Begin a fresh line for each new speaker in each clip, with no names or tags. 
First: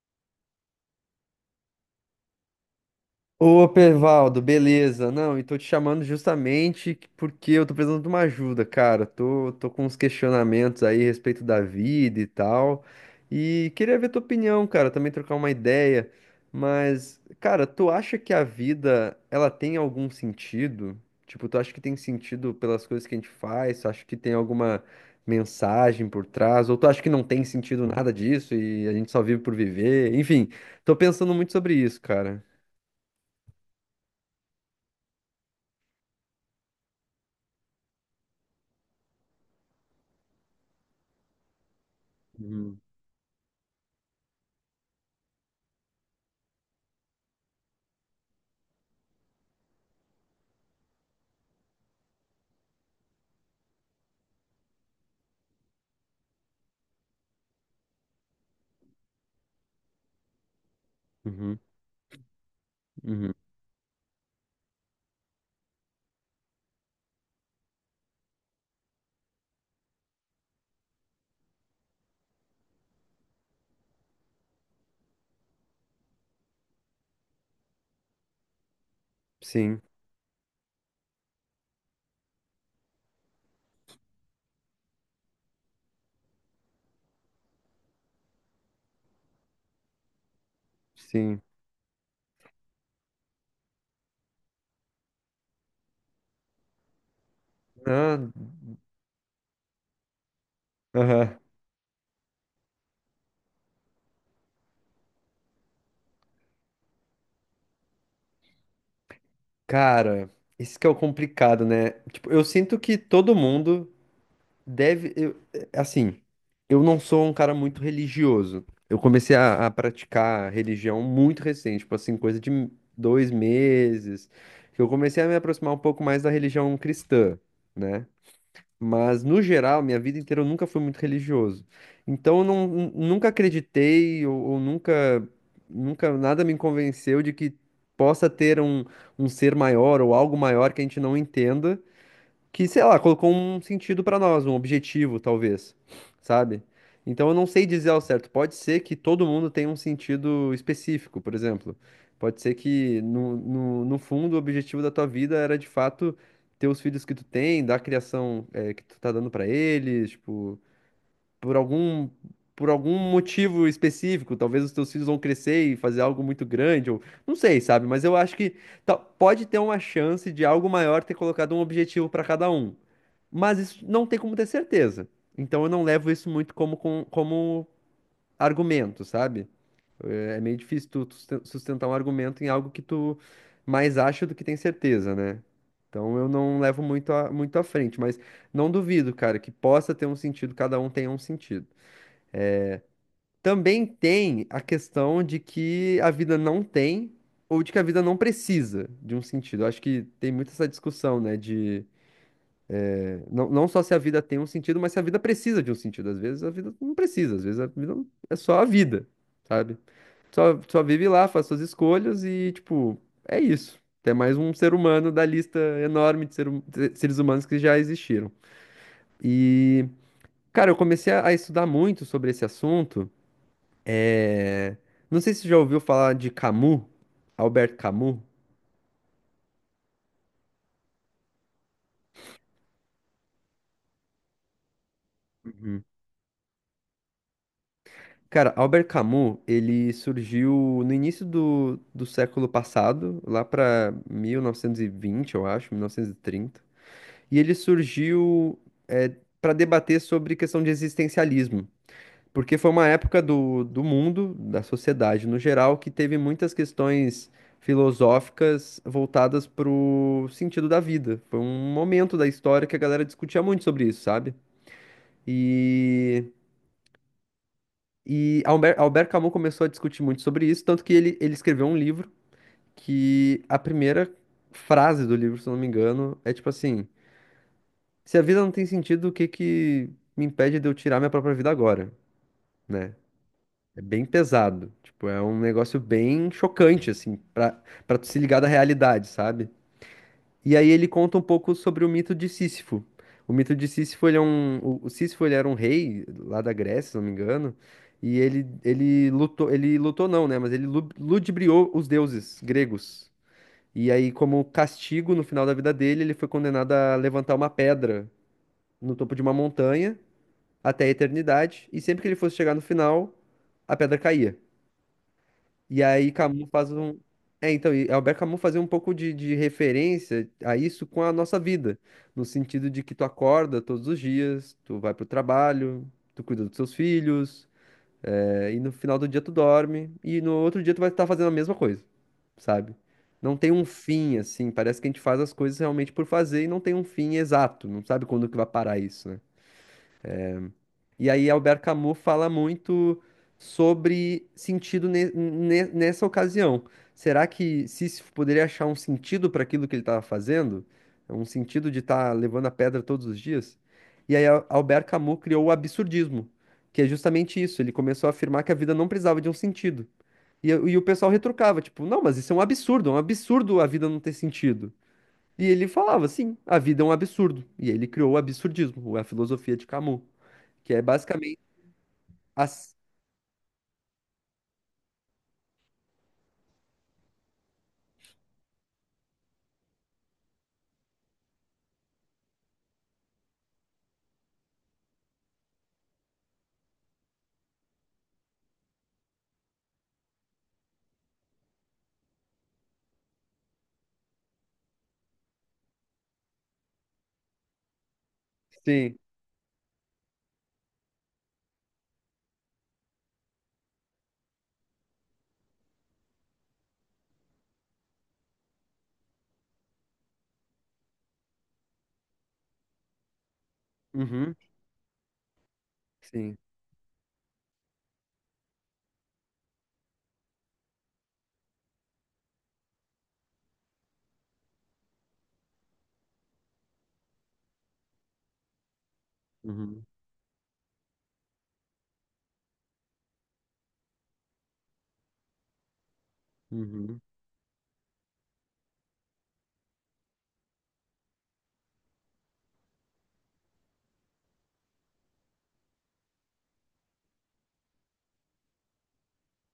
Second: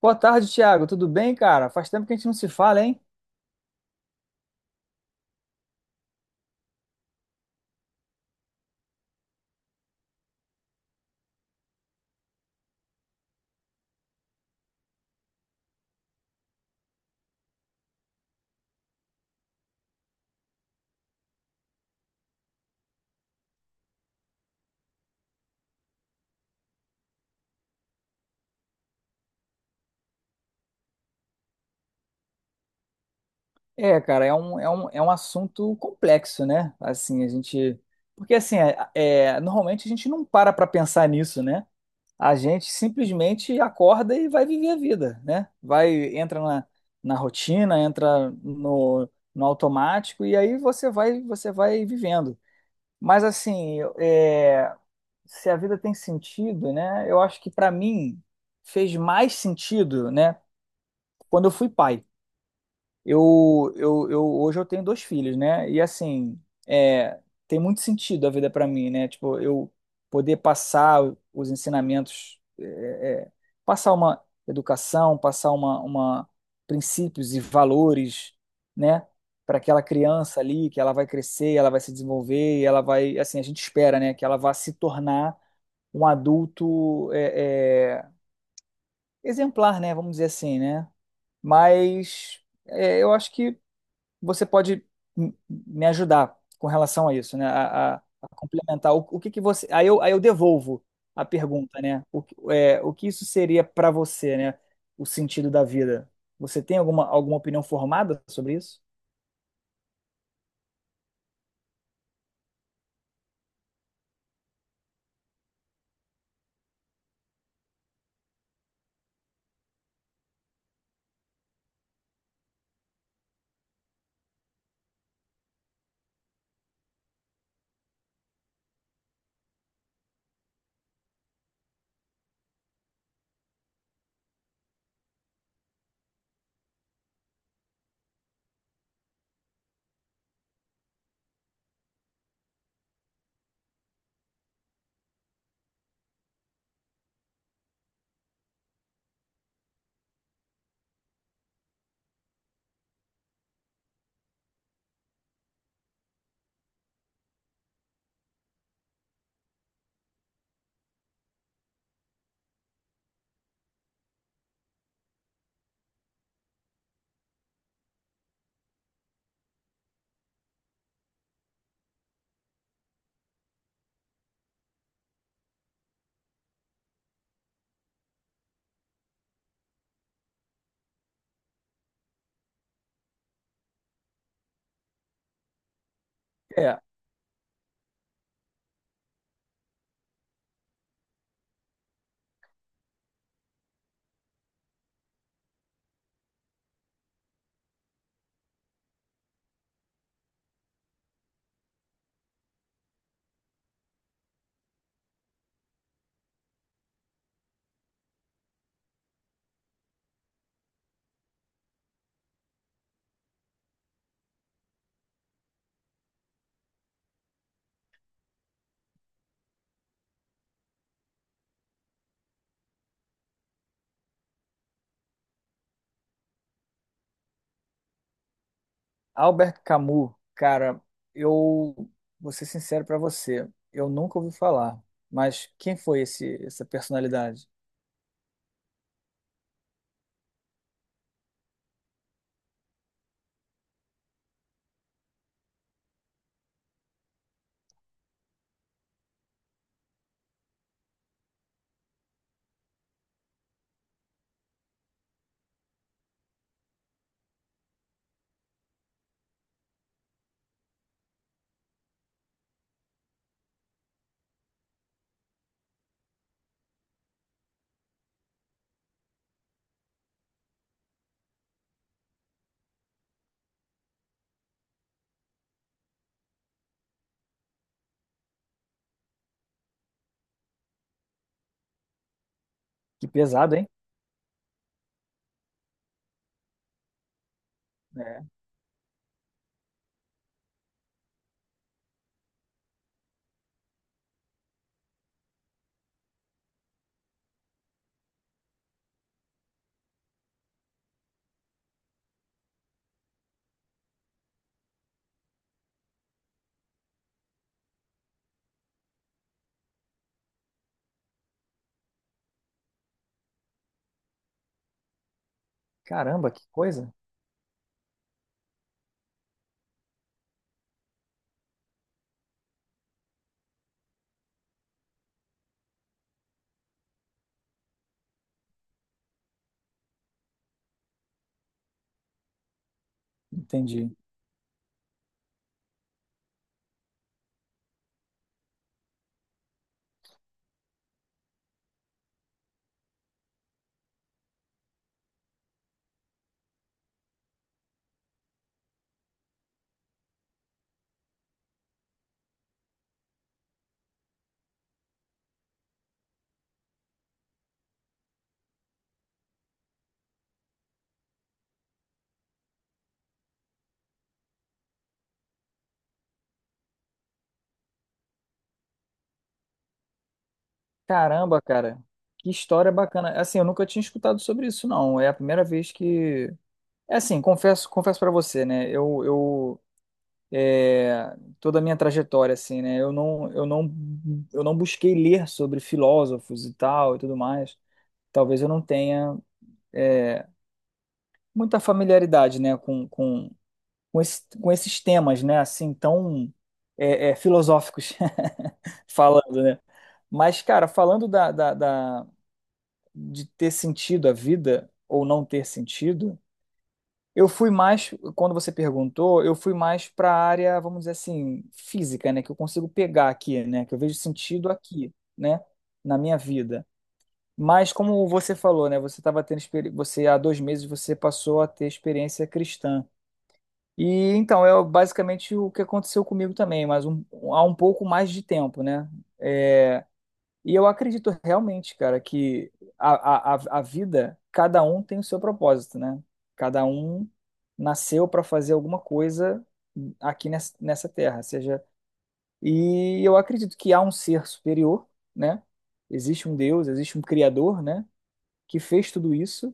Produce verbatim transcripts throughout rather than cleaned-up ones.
Boa tarde, Thiago. Tudo bem, cara? Faz tempo que a gente não se fala, hein?
Ô, Pervaldo, beleza? Não, e tô te chamando justamente porque eu tô precisando de uma ajuda, cara. Tô, tô com uns questionamentos aí a respeito da vida e tal. E queria ver tua opinião, cara, também trocar uma ideia. Mas, cara, tu acha que a vida, ela tem algum sentido? Tipo, tu acha que tem sentido pelas coisas que a gente faz? Tu acha que tem alguma mensagem por trás? Ou tu acha que não tem sentido nada disso e a gente só vive por viver? Enfim, tô pensando muito sobre isso, cara.
É, cara, é um, é um, é um assunto complexo, né? Assim, a gente. Porque, assim, é, é, normalmente a gente não para pra pensar nisso, né? A gente
Uhum.
simplesmente acorda e vai viver a vida, né? Vai, entra na, na rotina, entra no, no automático e aí você vai, você vai vivendo. Mas, assim, é, se a vida tem sentido, né? Eu acho que pra mim fez mais sentido, né, quando eu
Uhum,
fui pai.
uhum.
Eu, eu, eu Hoje eu tenho dois filhos, né? E assim, é, tem muito sentido a vida para mim, né? Tipo, eu poder passar os ensinamentos, é, é, passar uma educação, passar uma, uma princípios e valores, né? Para
Sim,
aquela criança ali, que ela vai crescer, ela vai se desenvolver, e ela vai, assim, a gente espera, né? Que ela vá se tornar um adulto é, é, exemplar, né? Vamos dizer assim, né?
sim.
Mas é, eu acho que você pode m- me ajudar com relação a isso, né? A, a-
Ah,
a complementar. O, o que que você. Aí eu, aí eu devolvo a
aham.
pergunta, né? O, que- é, o que isso seria para você, né? O sentido da vida. Você tem alguma, alguma opinião formada sobre isso?
Cara, isso que é o complicado, né? Tipo, eu sinto que todo mundo deve. Eu- eh, assim, eu não sou um cara muito religioso. Eu comecei a, a praticar religião muito recente, tipo assim, coisa de dois meses, que eu comecei a me aproximar um pouco mais da religião cristã, né? Mas, no geral, minha vida inteira eu nunca fui muito religioso. Então, eu não, nun- nunca acreditei ou, ou nunca, nunca nada me convenceu de que possa ter um, um ser maior ou algo maior que a gente não entenda que, sei lá, colocou um sentido pra nós, um objetivo, talvez, sabe? Então eu não sei dizer ao certo. Pode ser que todo mundo tenha um sentido específico, por exemplo. Pode ser que no, no, no fundo o objetivo da tua vida era de fato ter os filhos que tu tem, dar a criação eh, que tu tá dando pra eles, tipo, por algum por algum motivo específico, talvez os teus filhos vão crescer e fazer algo muito grande, ou não sei, sabe? Mas eu acho que ta- pode ter uma chance de algo maior ter colocado um objetivo para cada um. Mas isso não tem como ter certeza. Então eu não levo isso muito como, com- como argumento, sabe? É é meio difícil tu susten- sustentar um argumento em algo que tu mais acha do que tem certeza, né? Então eu não
É,
levo muito a, muito à frente, mas não duvido, cara, que possa ter um sentido, cada um tenha um sentido. Também tem a questão de que a vida não tem ou de que a vida não precisa de um sentido. Eu acho que tem muito essa discussão, né? De eh, não, não só se a vida tem um sentido, mas se a vida precisa de um sentido. Às vezes a vida não precisa, às vezes a vida não- é só a vida, sabe? Só, só vive lá, faz suas escolhas e, tipo, é isso. É mais um ser humano da lista enorme de ser hum- de seres humanos que já existiram. E, cara, eu comecei a a estudar muito sobre esse assunto. É, Não sei se você já ouviu falar de Camus, Albert Camus.
Albert Camus, cara, eu vou ser sincero para você, eu nunca ouvi falar. Mas quem
Uhum.
foi esse, essa personalidade?
Cara, Albert Camus, ele surgiu no início do, do século passado, lá para mil novecentos e vinte, eu acho, mil novecentos e trinta. E trinta. E ele surgiu para debater sobre questão de existencialismo. Porque foi uma época do, do mundo, da sociedade no geral, que teve muitas questões filosóficas voltadas pro sentido da vida. Foi um momento da história que a galera discutia muito sobre isso, sabe? E, e Albert, Albert Camus começou a discutir muito sobre isso, tanto que ele, ele escreveu um livro que a primeira frase do livro, se eu não me engano, é tipo assim: Se a vida não tem sentido, o que que me impede de eu tirar minha própria vida agora? Né?
Que pesado,
É bem pesado. Tipo, é um negócio bem chocante, assim, pra, pra tu se
hein?
ligar da realidade, sabe? E aí ele conta um pouco sobre o mito de Sísifo. O mito de Sísifo, ele é um. O o Sísifo, ele era um rei lá da Grécia, se não me engano, e ele, ele lutou. Ele lutou não, né? Mas ele lu- ludibriou os deuses gregos. E aí, como castigo, no final da vida dele, ele foi condenado a levantar uma pedra no topo de uma montanha até a eternidade, e sempre que ele fosse chegar no final, a pedra caía. E aí
Caramba, que
Camus faz
coisa.
um. É, então, e Albert Camus fazia um pouco de, de referência a isso com a nossa vida, no sentido de que tu acorda todos os dias, tu vai pro trabalho, tu cuida dos teus filhos, é, e no final do dia tu dorme, e no outro dia tu vai estar fazendo a mesma coisa, sabe? Não tem um
Entendi.
fim, assim, parece que a gente faz as coisas realmente por fazer e não tem um fim exato, não sabe quando que vai parar isso, né? E aí Albert Camus fala muito sobre sentido ne- ne- nessa ocasião. Será que Sísifo poderia achar um sentido para aquilo que ele estava fazendo? É. Um sentido de estar levando a pedra todos os dias? E aí Al- Albert Camus criou o absurdismo, que é justamente isso. Ele começou a afirmar que a vida não precisava de um sentido. E, e o pessoal retrucava, tipo, não, mas isso é um absurdo, é um absurdo a vida não ter sentido. E ele falava, sim, a vida é um absurdo. E aí ele criou o absurdismo, a filosofia de Camus, que é basicamente
Caramba, cara. Que
ah,
história bacana. Assim, eu nunca tinha escutado sobre isso, não. É a primeira vez que. É assim, confesso, confesso para você, né? Eu, eu é, toda a minha trajetória, assim, né? Eu não, eu não, eu não busquei ler sobre filósofos e tal e tudo mais. Talvez eu não tenha é, muita familiaridade, né, com, com, com, esse- com esses temas, né, assim, tão é, é, filosóficos
sim.
falando, né? Mas, cara, falando da, da, da- de ter sentido a vida ou não ter sentido, eu fui mais, quando você perguntou, eu fui mais para a área, vamos dizer assim, física, né, que eu consigo pegar aqui, né, que eu vejo
Uhum.
sentido aqui, né, na minha
Sim.
vida. Mas como você falou, né, você estava tendo experi- você há dois meses você passou a ter experiência cristã. E então é basicamente o que aconteceu comigo também, mas um, há um pouco mais de tempo, né? É,
Uhum.
e eu acredito realmente, cara, que a, a, a a vida, cada um tem o seu propósito, né? Cada
Uhum.
um nasceu para fazer alguma coisa aqui nessa, nessa terra, seja. E eu acredito que há um ser superior, né? Existe um Deus, existe um Criador, né? Que fez tudo isso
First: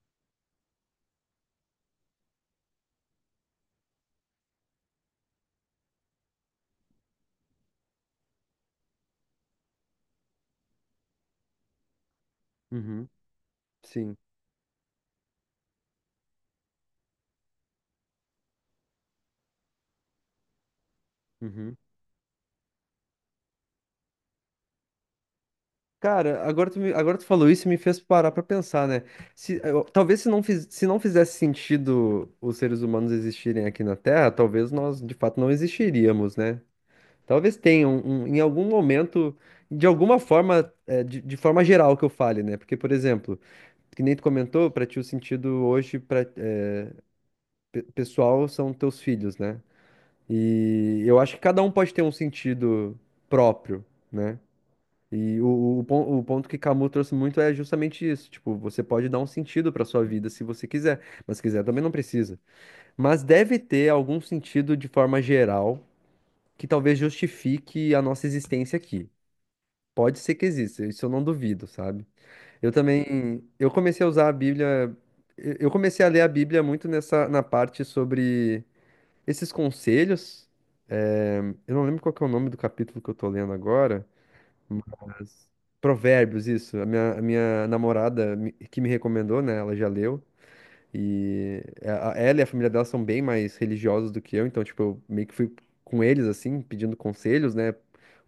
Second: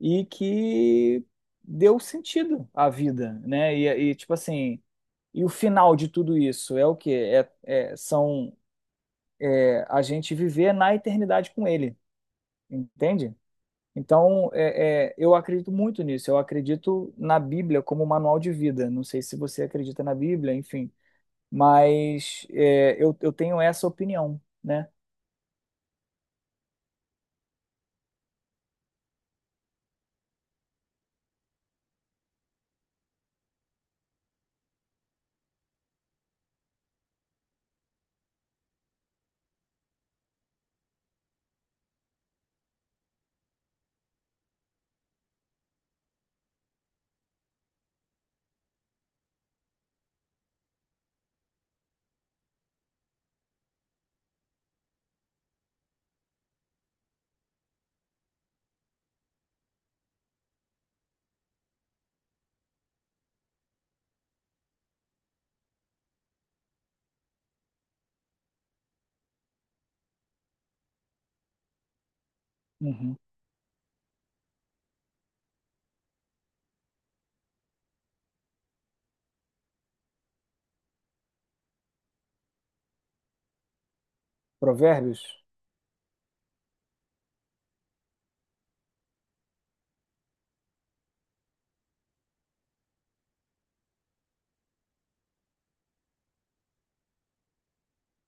e que deu sentido à vida, né? E, e tipo assim, e o final de tudo isso é o quê? É, é, são é, a gente viver na eternidade com Ele,
Uhum.
entende?
Sim.
Então, é, é, eu acredito muito nisso. Eu acredito na Bíblia como manual de vida. Não sei se você acredita na Bíblia, enfim,
Uhum.
mas é, eu, eu tenho essa opinião, né?
Cara, agora tu, me- agora tu falou isso e me fez parar pra pensar, né? Se, eh, eu- talvez se não, fiz- se não fizesse sentido os seres humanos existirem aqui na Terra, talvez nós de fato não existiríamos, né? Talvez tenha um, um- em algum momento, de alguma forma, é, de, de forma geral que eu fale, né? Porque, por exemplo, que nem tu comentou, pra ti o sentido hoje pra, é, pe- pessoal são teus filhos, né? E eu acho que cada um pode ter um sentido próprio, né? E o, o, pon- o ponto que Camus trouxe muito é justamente isso. Tipo, você pode dar um sentido para sua vida se você quiser, mas se quiser também não precisa. Mas deve ter algum sentido de forma geral que talvez justifique a nossa existência aqui. Pode ser que exista, isso eu não duvido, sabe? Eu
Uhum.
também, eu comecei a usar a Bíblia, eu eu comecei a ler a Bíblia muito nessa na parte sobre esses conselhos, eh, eu não lembro qual que é o nome do capítulo que eu tô lendo agora,
Provérbios.
mas Provérbios, isso. A minha, a minha namorada me- que me recomendou, né? Ela já leu. E a- a- ela e a família dela são bem mais religiosos do que eu, então, tipo, eu meio que fui com eles, assim, pedindo conselhos, né?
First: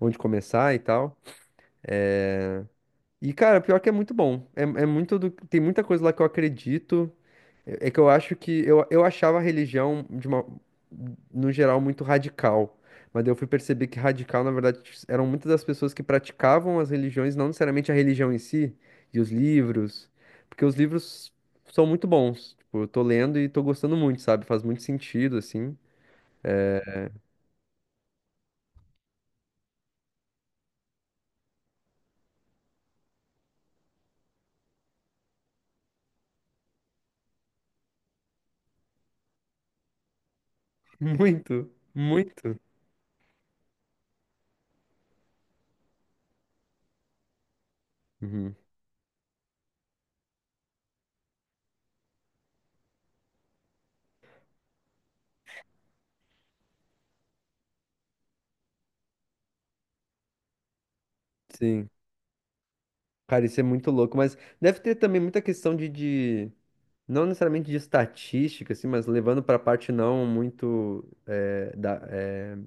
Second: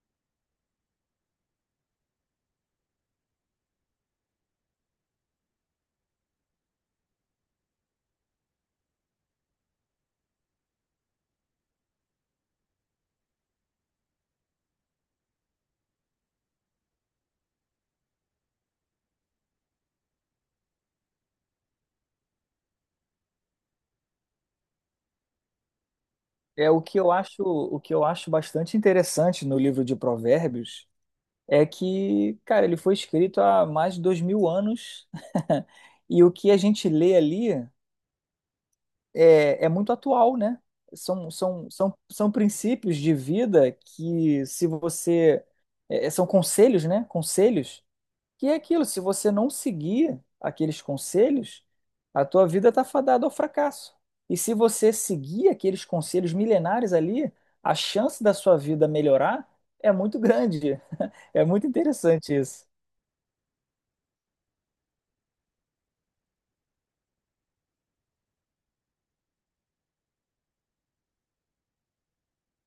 Onde começar e tal. E, cara, pior que é muito bom. É, é muito do, tem muita coisa lá que eu acredito. É é que eu acho que eu, eu achava a religião de uma, no geral muito radical, mas daí eu fui perceber que radical, na verdade, eram muitas das pessoas que praticavam as religiões, não necessariamente a religião em si, e os livros, porque os livros são muito bons. Tipo, eu tô lendo e tô gostando muito, sabe? Faz muito sentido, assim.
É o que
É,
eu acho, o que eu acho bastante interessante no livro de Provérbios é que, cara, ele foi escrito há mais de dois mil anos e o que a gente lê ali é, é muito atual, né? São,
muito,
são, são, são
muito.
princípios de vida que, se você. é, é, são conselhos, né? Conselhos. Que é
Uhum.
aquilo, se você não seguir aqueles conselhos, a tua vida está fadada ao fracasso. E se você seguir aqueles conselhos milenares ali, a chance da sua vida melhorar é muito grande. É muito
Sim.
interessante isso.
Cara, isso é muito louco, mas deve ter também muita questão de, de não necessariamente de estatística, assim, mas levando para a parte não muito eh, da, é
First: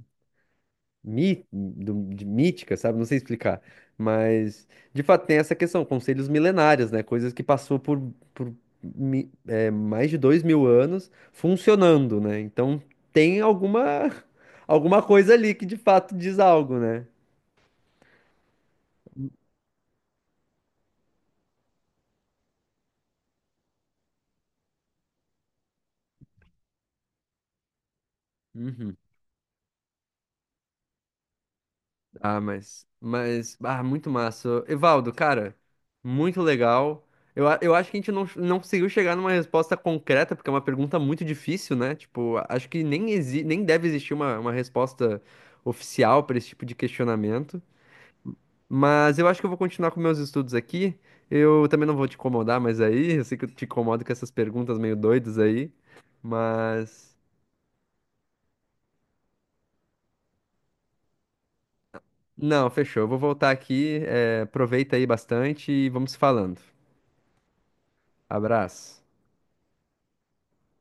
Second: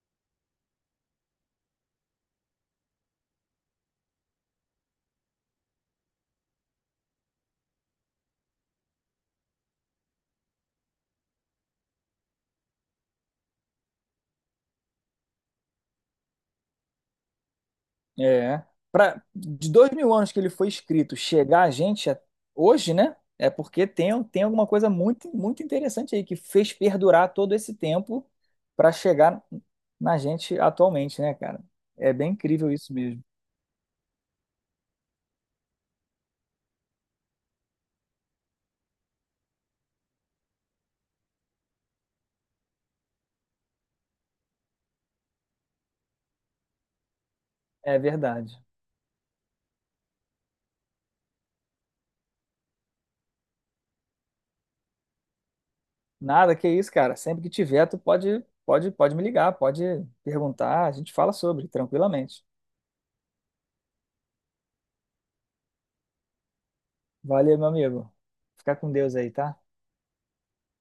mi- do- de mítica, sabe? Não sei explicar. Mas, de fato, tem essa questão, conselhos milenários, né? Coisas que passou por, por mi- eh, mais de dois mil anos funcionando, né? Então, tem alguma, alguma coisa ali que, de fato, diz algo, né?
É. Pra, de dois mil anos que ele foi escrito, chegar a gente a- hoje, né? É porque tem, tem alguma coisa muito, muito interessante aí que fez perdurar todo esse tempo para
Uhum.
chegar na gente atualmente, né, cara? É bem
Ah,
incrível
mas,
isso mesmo.
mas, ah, muito massa. Evaldo, cara, muito legal. Eu, a- eu acho que a gente não, não conseguiu chegar numa resposta concreta, porque é uma pergunta muito difícil, né? Tipo, a- acho que nem, exi nem deve existir uma, uma resposta oficial para esse tipo de questionamento.
É verdade.
Mas eu acho que eu vou continuar com meus estudos aqui. Eu também não vou te incomodar mais aí. Eu sei que eu te incomodo com essas perguntas meio doidas aí.
Nada que isso,
Mas,
cara. Sempre que tiver, tu pode, pode, pode me ligar, pode perguntar, a gente fala sobre, tranquilamente.
não, fechou. Eu vou voltar aqui. Eh, aproveita aí bastante e vamos se falando.
Valeu, meu amigo. Fica com
Abraço.
Deus aí, tá?